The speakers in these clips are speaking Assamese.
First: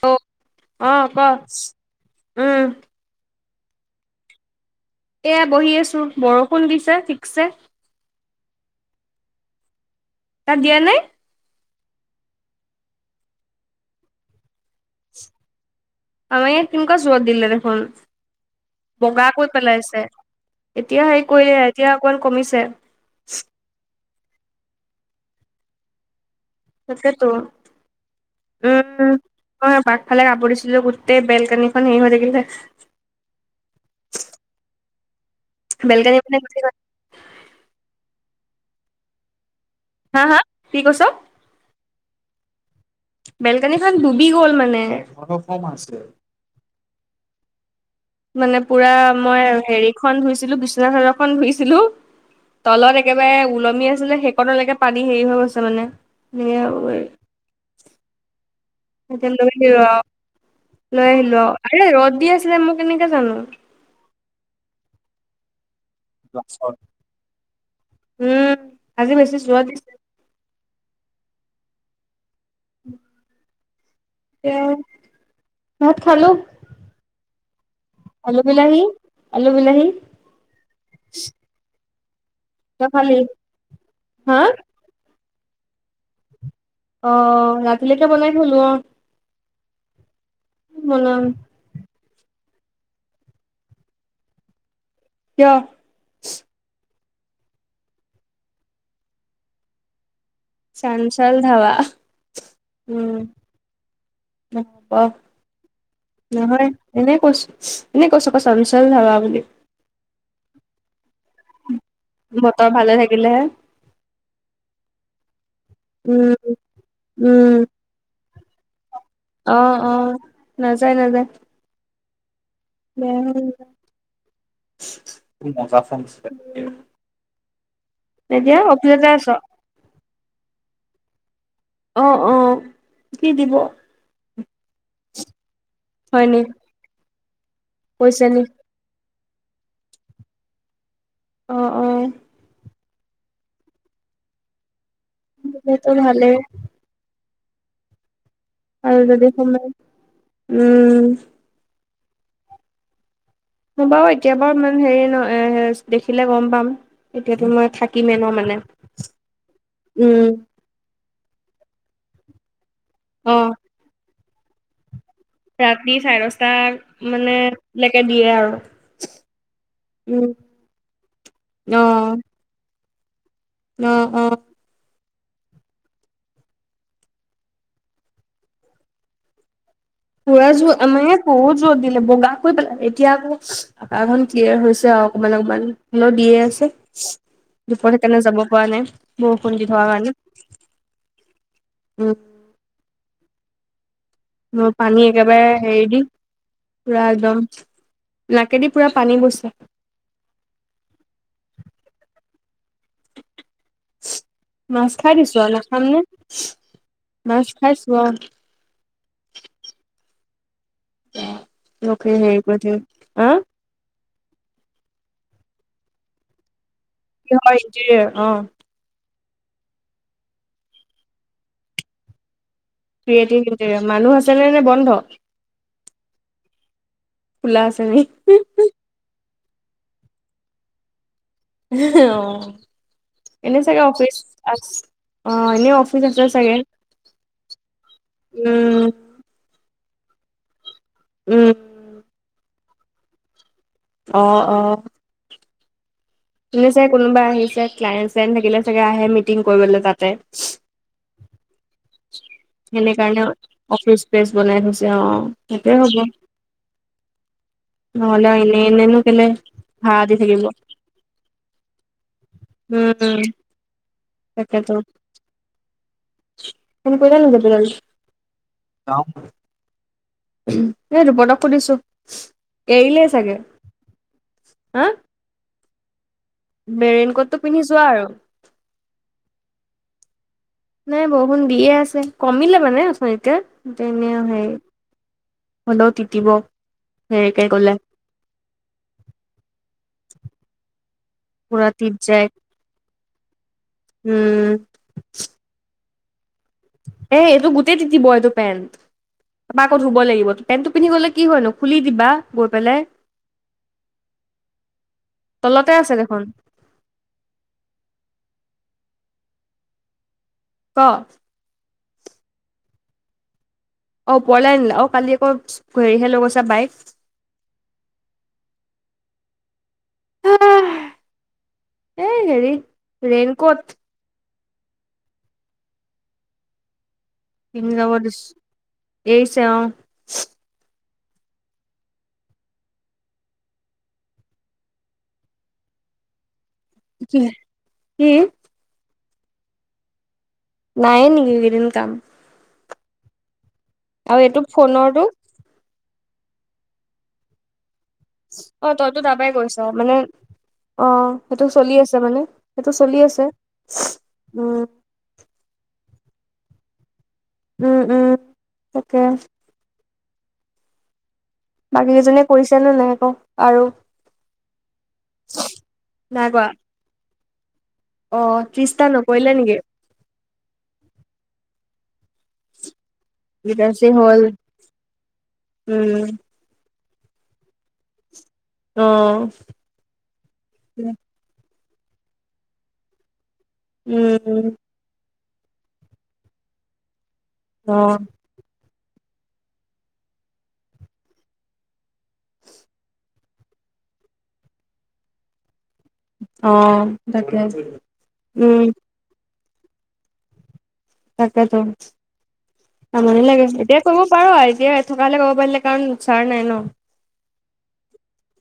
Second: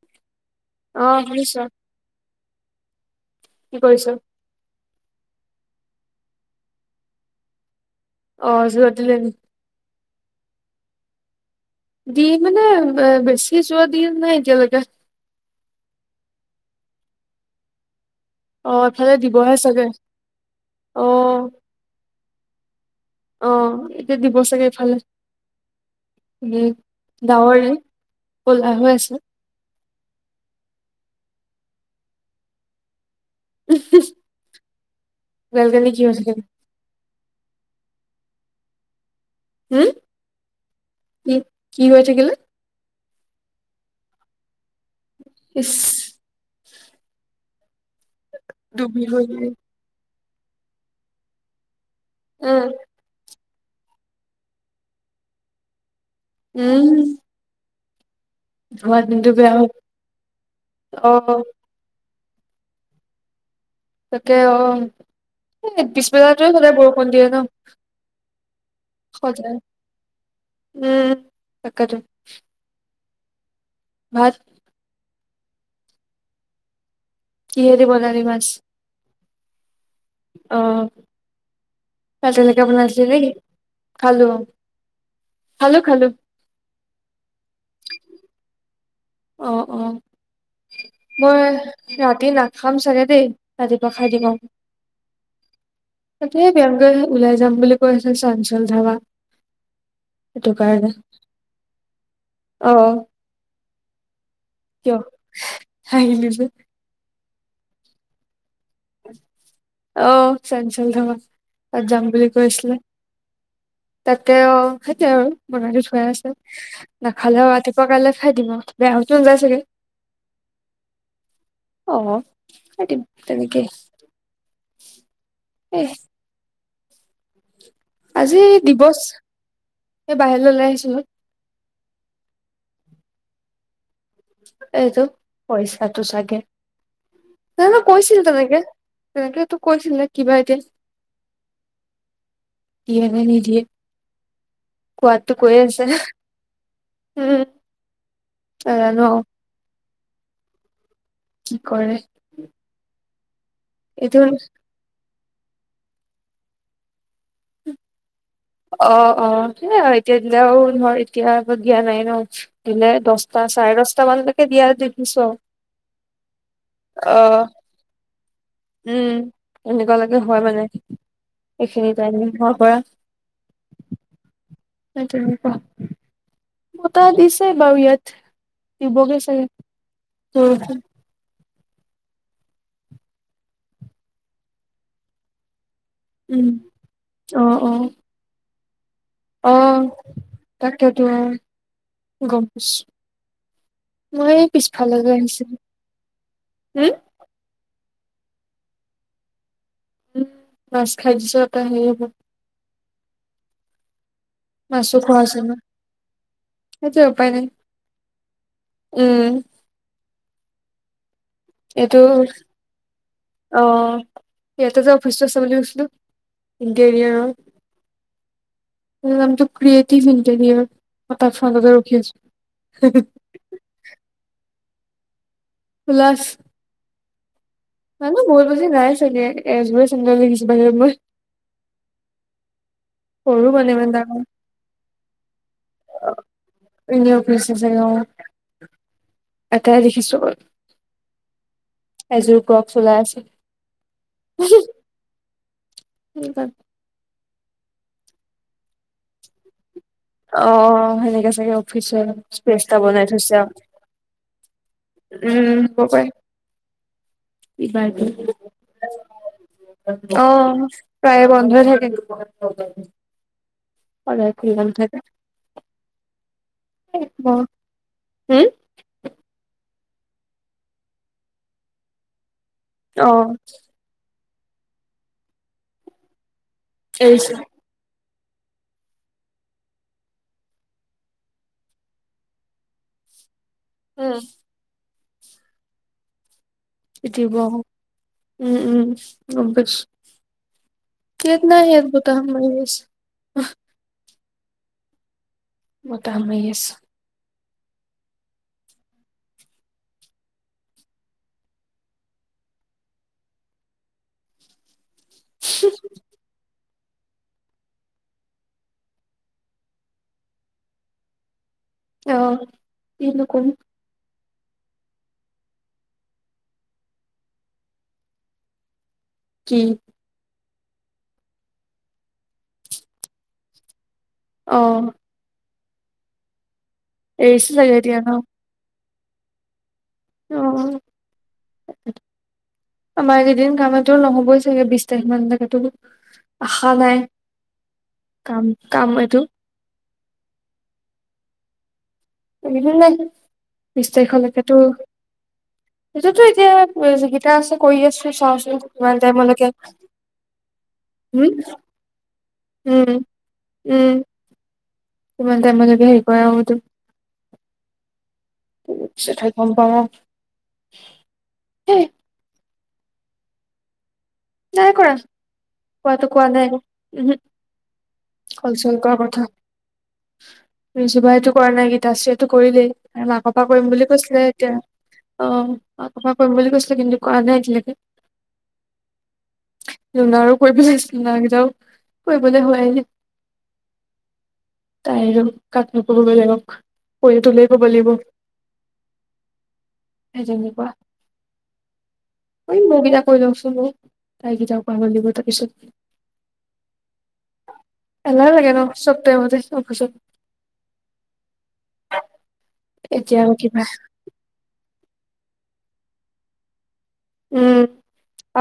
হেল্ল অ ক উম কি কৰিছ এয়া বহি আছো বৰষুণ দিছে ঠিকছে অ জোৰত দিলে তাত দিয়া নাই দি মানে অ বেছি যোৱা দিন নাই এতিয়ালৈকে আমাৰ ইয়াত কেনেকোৱা জোৰত দিলে দেখোন অ এফালে বগা কৈ দিবহে চাগে পেলাইছে এতিয়া অ হেৰি কৰিলে এতিয়া অকমান কমিছে অ এতিয়া দিব চাগে এইফালে উ তাকেতো ডাৱৰে ক'লা হৈ উম আছে মই আগফালে কাপোৰ দিছিলো গোটেই বেলকনিখন হেৰি হৈ থাকিলে উহু বেলকনি কি বেলকানী হৈছেগে মানে গুচি গল হেই হা হা কি কৈছ? কি! কি হৈ থাকিলে? বেলকনিখন ডুবি গ'ল মানে। ইচ [unintelligible] মানে পুৰা ডুবি হৈ মই গল হেৰিখন ধুইছিলো বিচনা চাদৰখন ধুইছিলো উম তলত [unintelligible] একেবাৰে ওলমি আছিলে সেইকণলৈকে পানী হেৰি হৈ গৈছে মানে এ উম [unintelligible] ধোৱা দিনটো এতিয়া বেয়া লৈ হ'ল আহিলো আৰু, অ লৈ আহিলো আৰু ৰ'দ দি আছিলে মই কেনেকে জানো [inaudible] তাকে অ। এই পিছবেলাটোৱে সদায় বৰষুণ দিয়ে ন। [inaudible] উম! আজি বেছি জোৰত দিছে। উম-উম তাকেটো [inaudible] উম [inaudible] ভাত [inaudible] এতিয়া [unintelligible] ভাত খালোঁ। কিহেদি বনালি [inaudible] আলু-বিলাহী, আলু-বিলাহী [inaudible] অ [inaudible] ৰাতিলৈকে তই বনাইছিলি খালি নেকি? খালোঁ। হা খালো-খালো। অ-অ ৰাতিলৈকে বনাই থলো অঁ। [inaudible] অ-অ [inaudible] বনাম মই ৰাতি নাখাম চাগে দেই, ৰাতিপুৱা খাই দিম আৰু। [inaudible] কিয়? তাতে [unintelligible] মোক ওলাই যাম বুলি কৈ আছে চাঞ্চল ধাৱা। সেইটো কাৰণে চাঞ্চল ধাবা [inaudible] অ-অ উম নহব হাঁহিলি [inaudible] যে নহয়। এনেই কৈছো [inaudible] এনেই কৈছো ক‌ চঞ্চল ধাবা বুলি। অ চঞ্চল ধাৱা তাত যাম [unintelligible] বতৰ ভালে থাকিলে হে [inaudible] তাকে অ, সেইটোৱেই আৰু বনাইটো থোৱাই আছে। উম [inaudible] নাখালেও উম ৰাতিপুৱা কাইলে খাই দিম আৰু [inaudible] বেয়া হৈ টো নাযায় চাগে অ', অ', নাযায় নাযায় [inaudible] অ [unintelligible] তেনেকেই। [unintelligible] মজা এ ফোন আছিলে [unintelligible] আজি দিৱস, যাই আছ? এই বাহিৰলৈ ওলাই আহিছিলোঁ। [inaudible] অঁ-অঁ, কি দিৱস? এইটো পইচাটো হয় চাগে, নি জানো কৈছিল কৈছে নি? তেনেকে। [unintelligible] তেনেকেইটো কৈছিলে কি বা এতিয়া [inaudible] অ-অ [unintelligible] দিয়ে নে নিদিয়ে [inaudible] কোৱাতটো কৈ আছে দিলেতো [unintelligible] ভালেই উম [unintelligible] আৰু যদি সোমাই [inaudible] উম। কি কৰে [inaudible] মই বাৰু এইটো এতিয়া বাৰু ইমান হেৰি ন এ দেখিলে গম পাম এতিয়াতো মই থাকিমে ন মানে [unintelligible] অ-অ সেইয়াই আৰু এতিয়া উম, দিলে আৰু ধৰ এতিয়া দিয়া নাই ন। [unintelligible] দিনে দহটা অ'। চাৰে দহটামানলৈকে দিয়া দেখিছোঁ আৰু। [inaudible] ৰাতি চাৰে দছটা অ মানে লৈকে দিয়ে আৰু [unintelligible] এনেকুৱা লৈকে উম, হয় মানে, এইখিনি টাইমৰ পৰা [inaudible] ন অ। সেইটোয়ে হ'ল কোৱা? মতা দিছে বাৰু ইয়াত, দিবগে চাগে। কৰাজু বৰষুণ আমাৰ ইয়াত বহুত যোৰত দিলে বগা কৰি পেলালে এতিয়া আকৌ আকাশখন ক্লিয়াৰ হৈছে আৰু অকমান অকমান। হ'লো দিয়ে উম আছে, দুপৰ সেইকাৰণে যাব পৰা নাই। বৰষুণ দি অহ থকা কাৰণে তাকেতো উম অ গম পাইছ- মই পানী একেবাৰে হেৰি দি হম পুৰা একদম নাকেদি পুৰা পানী বৈছে। উম মাছ খাই দিছা কাহিয়ে ভু- মাছ মাছো খাই খোৱা হৈছে দিছো অ ন নাখামনে সেইটোৱে উপায় নাই। মাছ খাইছো অহ উম। এইটো লোকে হেৰি কৰি থাকে হা অ ইয়াতে যে অফিচটো আছে বুলি কৈছিলো। ইংকেৰিয়াৰৰ কিহৰ ইণ্টেৰিয়ৰ অ মো নামটো ক্ৰিয়েটিভ ইঞ্জিনিয়াৰ, মই তা ফালতে ৰখি আছো। [unintelligible] মানুহ আছে নে বন্ধ প্লাছ খোলা আছ- মানুহ বহু বেছি নাই চাগে এজোৰা চেন্দেল দেখিছোঁ বাহিৰত মই। অ সৰু এনে মানে চাগে ইমান অফিচ ডাঙৰ আছ- অ এনেই অফিচ আছে চাগে, এনে অফিচ চাগে অ' উম। এটাই দেখিছোঁ বাৰ। উম। এযোৰ ক্ৰকছ ওলাই আছে। অ অ। উম দাক- আহিছে কোনোবা আহিছে ক্লাইণ্ট-চাইন থাকিলে চাগে আহে মিটিং কৰিবলৈ তাত। অ সেনেকে চাগে অফিচৰ স্পেচ এটা বনাই থৈছে আও। স্পেছ বনাই থৈছে অ সেইটোৱে হ'ব। কিবা এটি নহ'লে এনে এনেনো কেলে ভাড়া দি অ থাকিব প্ৰায় বন্ধই থাকে [unintelligible] উম উম সদায় খোলা তাকেটো। নাথাকে ফোন কৰিলে হম নাই গোপীলাল এই দুপদক সুধিছো, এৰিলে অ চাগে। হা? বেৰেইন এৰিছো কোটটো পিন্ধি যোৱা আৰু। নাই বৰষুণ দিয়ে আছে। কমিলে মানে উঠনিতে। তেনে অ সেই হ'লোও তিতিব। তিতিব হেৰিকে আকৌ, গ'লে উম উম গম পাইছ- কেত না পুৰা সেয়াত তিত বতাহ যায় মাৰি আছ- উম। বতাহ মাৰি আছ- এ এইটো গোটেই তিতিব এইটো পেণ্ট। তাপা আকৌ ধুব লাগিব পেণ্টটো পিন্ধি গ'লে কি হয় নো খুলি দিবা গৈ পেলাই। [inaudible] তলতে আছে দেখোন। ক অ কিনো কম। অঁ, ওপৰলে আনিলে অঁ কালি আকৌ হেৰিহে লৈ গৈছে বাইক কি [unintelligible] এ হেৰি ৰেইনকোট অ এৰিছে কিনি চাগে যাব এতিয়া ন দিছ এইছে অ অঁ আমাৰ এইকেইদিন কামতো নহ'বই চাগে বিশ তাৰিখ মানলৈকে তোৰ আশা নাই কি কাম কাম এইটো নাইয়ে নেকি এইকেইদিন কাম? [unintelligible] মান বিশ আৰু এইটো তাৰিখলৈকেতো ফোনৰটো সেইটোতো এতিয়া যিকিতা আছে কৰি আছো চাওচোন কিমান টাইমলৈকে। অঁ, হম সেইটো চলি আছে মানে সেইটো চলি উম, আছে উম, উম! কিমান টাইমৰ লৈকে হেই কৰে আও সেইটো। উম উম উম তাকে পিছতহে গম পাম আও বাকী কেইজনীয়ে কৰিছে নে নায় আকৌ আৰু নাই কৰা কোৱাটো কোৱা নাই উহু অঁ, কল চল ত্ৰিশটা কৰা কথা নকৰিলে নেকি? ৰিজুবাইটো কৰা নাই এইকিতা আছেটো কৰিলেই। নে মাক পা কৰিম গীতাশ্ৰী বুলি হ'ল কৈছিলে এতিয়া অঁ উম মাকপা কৰিম বুলি কৈছিলে কিন্তু কৰা নাই এতিয়ালৈকে। অঁ লোনাৰো কৰি‌ পেলাইছিলো না কেইটাও কৰিবলে হোৱাই নাই উম উম তাইৰো কাক নো কব বেলেগক পৰি তলেই কব অ লাগিব। হে তেনেকুৱা ঐ মোকেইটা কৈ লৈওচোন বাও তাইকেইটাও কৰাবলে দিব তাৰ পিছত। অঁ, তাকে উম। তেওঁ মতে চব পিছত তাকাতো এতিয়া আমনি আৰু লাগে কিবা এতিয়া কব পাৰো আ এতিয়া থকা হ'লে ক'ব পাৰিলে কাৰণ চাৰ নাই ন উম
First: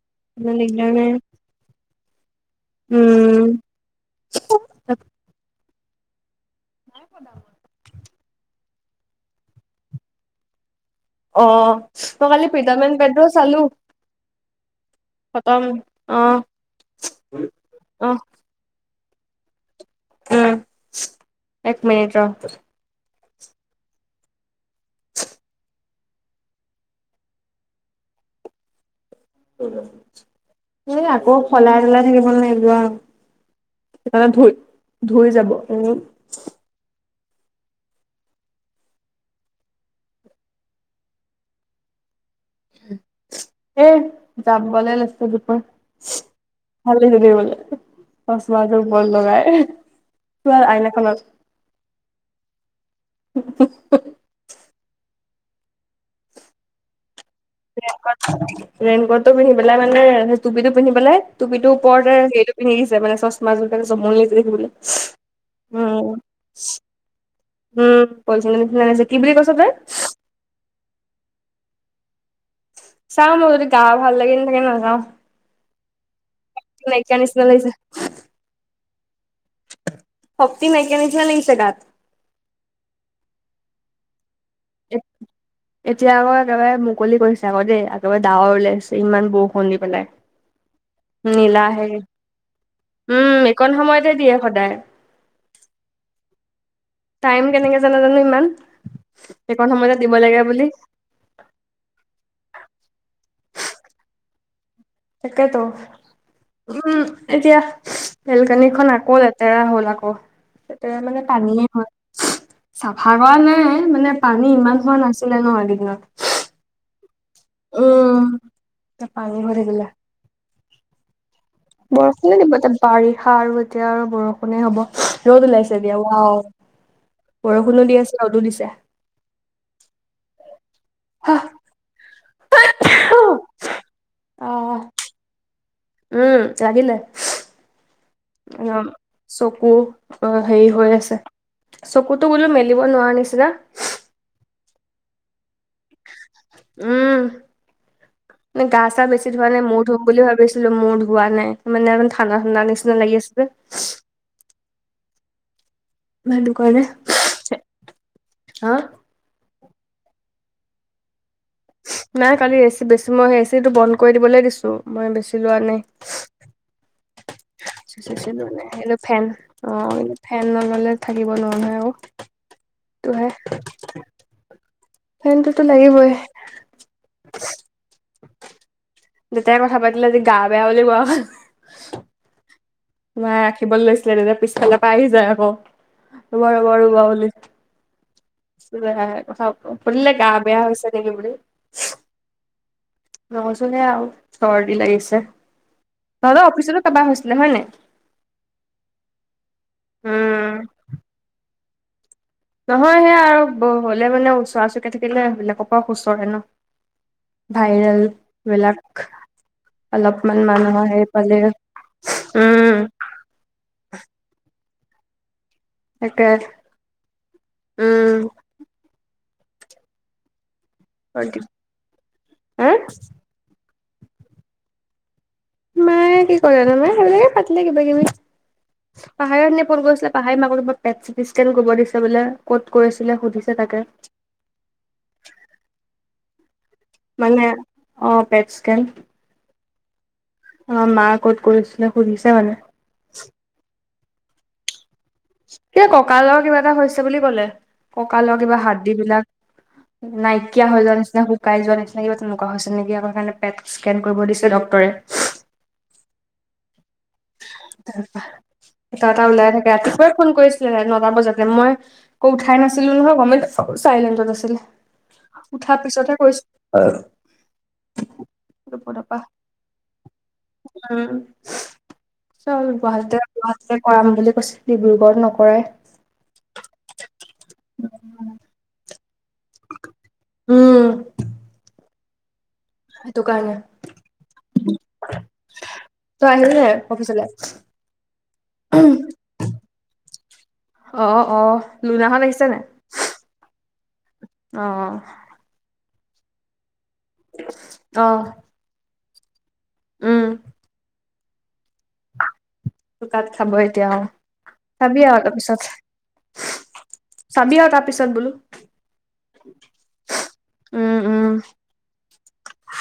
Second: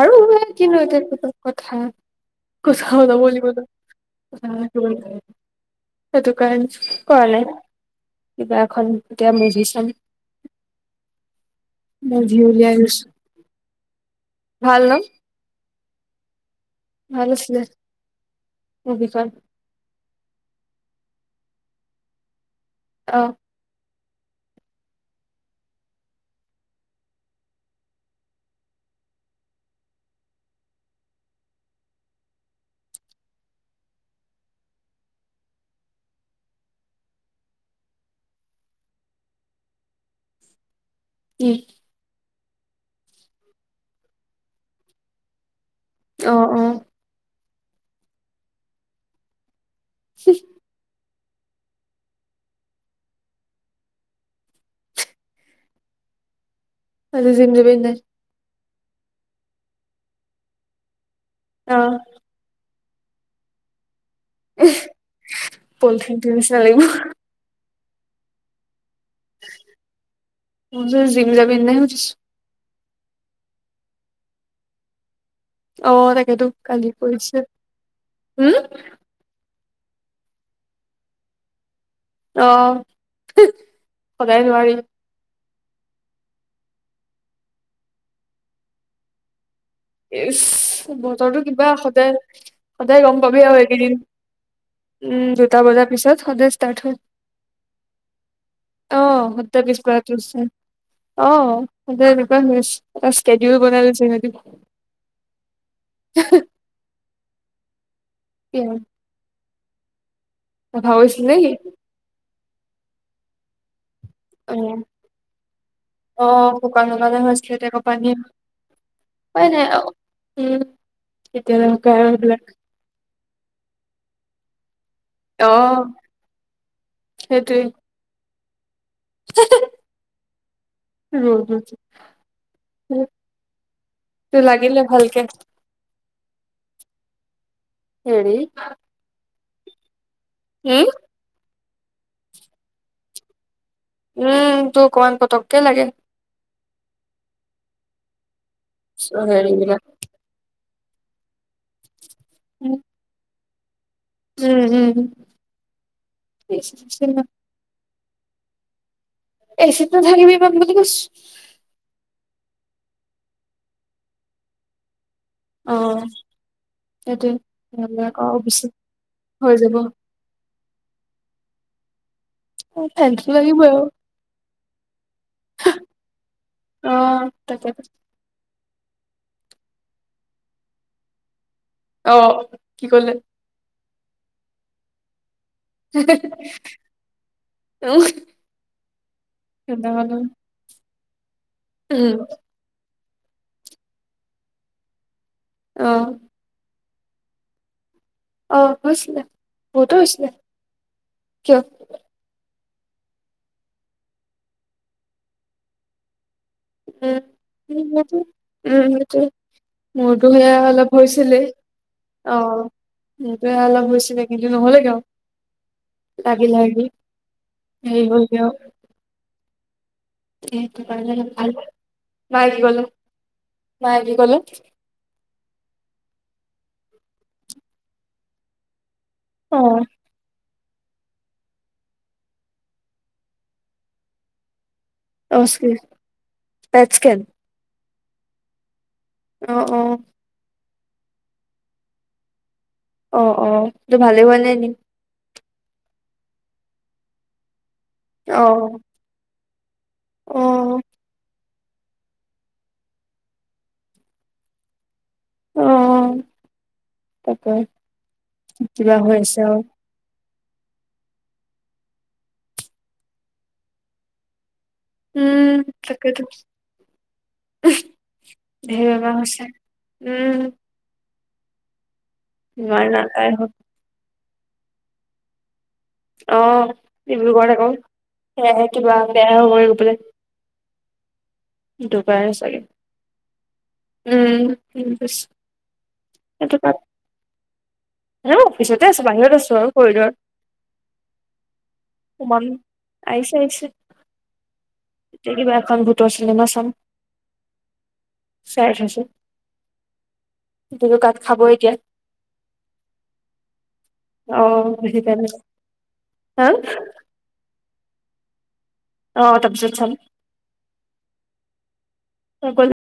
আৰু এ ইমান কিনো দিগদাৰ নাই এতিয়া [unintelligible] কথা কোছ খাব যাব লাগিব উম ন [unintelligible] সেইটো কাৰণে কৰা নাই কিবা এখন এতিয়া মেধি চাম অ ত মুভি কালি প্ৰীত উলিয়াই মেন লৈছো বেদৰচ চালো ভাল ন খতম আহ আহ মো পিছত উম এক মিনিট ৰ অঁ এ আকৌ হলাই তলাই থাকিব নলাগে যোৱা। সেইকাৰণে ধুই ধুই যাব উ উম এ যাবলে লৈছো দুপৰ অ অ ভালে যদি বলে চচমাজোৰ উপৰত লগাই। চোৱা আইনাখনত [unintelligible] কাইলে জিম যাবি নাই? ৰেইনকোটটো পিন্ধি পেলাই মানে টুপিটো পিন্ধি পেলাই টুপিটোৰ অ ওপৰতে সেইটো পিন্ধি গিছে মানে চছমা জোৰ কাৰনে জমনি এ দেখিবলৈ উম পলথিনটোৰ নিচনা লাগিব। উম পল্থিনৰ নিচিনা লাগিছে, কি বুলি কৈছ তই? [unintelligible] জিম যাবি নে নাই সুধিছোঁ। চাওঁ মোৰ যদি গা ভাল লাগি নাথাকে নাযাওঁ। অ তাকেতো কালি নাইকিয়া কৰিছে, নিচিনা লাগিছে উম? শক্তি নাইকিয়া নিচিনা লাগিছে গাত। অ হি সদাই নোৱাৰি। এতিয়া আকৌ একেবাৰে মুকলি কৰিছে আকৌ দেই, একেবাৰে ডাৱৰ ওলাইছে ইমান বখ ইচ্ বতৰটো কিবা হেৰি সদায় সদায় গম পাবি উম আও এইকণ এইকেইদিন। সময়তে দিয়ে সদায় উম দুটা বজাৰ পিছত সদায় ষ্টাৰ্ট হয়। টাইম কেনেকে জানে জানো ইমান অহ সত্য এইকণ পিছ সময়তে দিব লাগে [unintelligible] বুলি অহ। সদাই এনেকুৱাই হৈ আছে, এটা স্কেদিউল বনাই লৈছে ইহঁতি। তাকেতও। হ [unintelligible] উম এতিয়া কি বেলকানীখন আকৌ লেতেৰা হ'ল আকৌ। অভাৱ তেতিয়া হৈছিল মানে নেকি পানীয়ে হয়। [unintelligible] চাফা কৰা নাই, মানে পানী অ ইমান হোৱা নাছিলে ন এইকেইদিনত। অ শুকান শুকালে হৈছিলে তেক পানীয়ে উম। এতিয়া পানী উপাই হৈ নাই আও থাকিলে। উম। [unintelligible] বৰষুণে দিব এতিয়া বাৰিষা আৰু এতিয়া আৰু বৰষুণে হ'ব। ৰ'দ অ ওলাইছে এতিয়া ৱাও সেইটোৱে বৰষুণো দি আছে ৰ'দো দিছে। [inaudible] [inaudible] আহ লাগিলে ভালকে। উম লাগিলে হেৰি উ [inaudible] চকু। অ হেৰি উম হৈ আছে, চকুতো বোলো মেলিব নোৱাৰা নিছিনা। উম তোৰ অকমান পতককে লাগে। উম গা চা বেছি ধোৱা হেৰি নাই মূৰ বিলাক ধো। বুলি ভাবিছিলো মোৰ ধোৱা নাই, মানে অকন ঠাণ্ডা ঠাণ্ডা নিচিনা লাগি আছিলে। উম উম। হেটো কাৰণে [unintelligible] হা? এচিতো [unintelligible] বোলি কৈছো। নাই কালি এচি বেছি মই এচিটো বন্ধ কৰি দিবলে দিছো মই বেছি লোৱা অ নাই। সেইটোৱে নহ'লে বেছি আকৌ লোৱা নাই হেল্ল ফেন হৈ অ যাব ফেন নললে থাকিব নোৱাৰো নহয় আৰু। অ ফেনটো লাগিবই আও। ফেনটোতো লাগিবই অ তাকে [inaudible] দেতাই কথা পাতিলে আজি গা বেয়া বুলি কোৱা হল। অ কি কল নাই ৰাখিবলে লৈছিলে তেতিয়া পিছফালৰ পৰা আহি যায় আকৌ ৰ'বা ৰ'বা ৰ'বা বুলি। সুধিলে গা বেয়া হৈছে নেকি বুলি? উম। নহচোনে আৰু চৰ্দি লাগিছে উম অলপ অফিচতে কাবা হৈছিলে হয় নাই? অ হৈছিলে বহুতো হৈছিলে উম, কিয়? নহয় সেইয়া আৰু হলে মানে ওচৰা চৰিকৈ থাকিলে সেইবিলাকৰ পৰা সুচৰে ন উম ভাইৰেল উ উম বিলাক উ মোৰতো অলপমান সেয়া মানুহৰ অলপ হেৰি পালে হৈছিলে অ উম সেইটোৱে অলপ হৈছিলেগে আৰু কিন্তু নহ'লে গে আৰু তাকে লাগিল লাগি হেৰি উম হ'ল গে আৰু মায়ে হা কি ক'লে মায়ে কি ক'লে জানো সেইবিলাকে পাতিলে কিবা কিবি পাহাৰৰ এনে ফোন অ', কৰিছিলে পাহাৰীৰ মাকৰ পেত চিটিস্কেন কৰিব দিছেলে বোলে ক'ত কৰিছিলে সুধিছে তাকে অচ কি পেটচ কে নাই অ পেটচ স্কেন অ অ অ মা ক'ত কৰিছিলে সুধিছে মানে অঁ অঁ এইটো ভালেই হোৱা নাই দিম এ কঁকালৰ কিবা এটা হৈছে বুলি ক'লে কঁকালৰ কিবা অ', হাদ্দি বিলাক নাইকিয়া অ', হৈ যোৱা নিচিনা শুকাই যোৱা নিচিনা কিবা তেনেকুৱা হৈছে নেকি আকৌ সেইকাৰণে পেট স্কেন কৰিব দিছে ড্ক্তৰে অ তাকে তাৰ কটা কিবা হৈ এটা আছে ওলাই আৰু থাকে ৰাতিপুৱাই ফোন কৰিছো নটা বজাতে মই শুই উঠাই নাছিলো নহয় গমেই নাপাওঁ চাইলেণ্টত আছিলে উম, উঠাৰ তাকেতো। পিছতহে কৰিছে ধে বেমাৰ পৰা হৈছে উম চ ইমান গুৱাহাটী নাপায় হল গুৱাহাটীতে কৰাম বুলি কৈছে ডিব্ৰুগড়ত নকৰাই অ ডিব্ৰুগড়তে আকৌ সেয়াহে কিবা বেয়া হ'ব পালে উম দুবাৰে চাগে সেইটো কাৰণে উম তই আহিলি সেইটো নাই অফিচলে? এ অফিচতে আছোঁ বাহিৰত আছো আৰু কৰিডৰ অ অ লুনাহত সোমাম আহিছে নে নাই অ তে কিবা এখন ভূতৰ চিনেমা চাম অ চাই থইছো দুইও গাত খাব এতিয়া গাত খাব এতিয়াও অ বেছি খাবি আৰু টাইম নাই অলপ হা অ পিছত চাবি আৰু তাৰ পিছত বোলো অ তাৰ পিছত উম উম চাম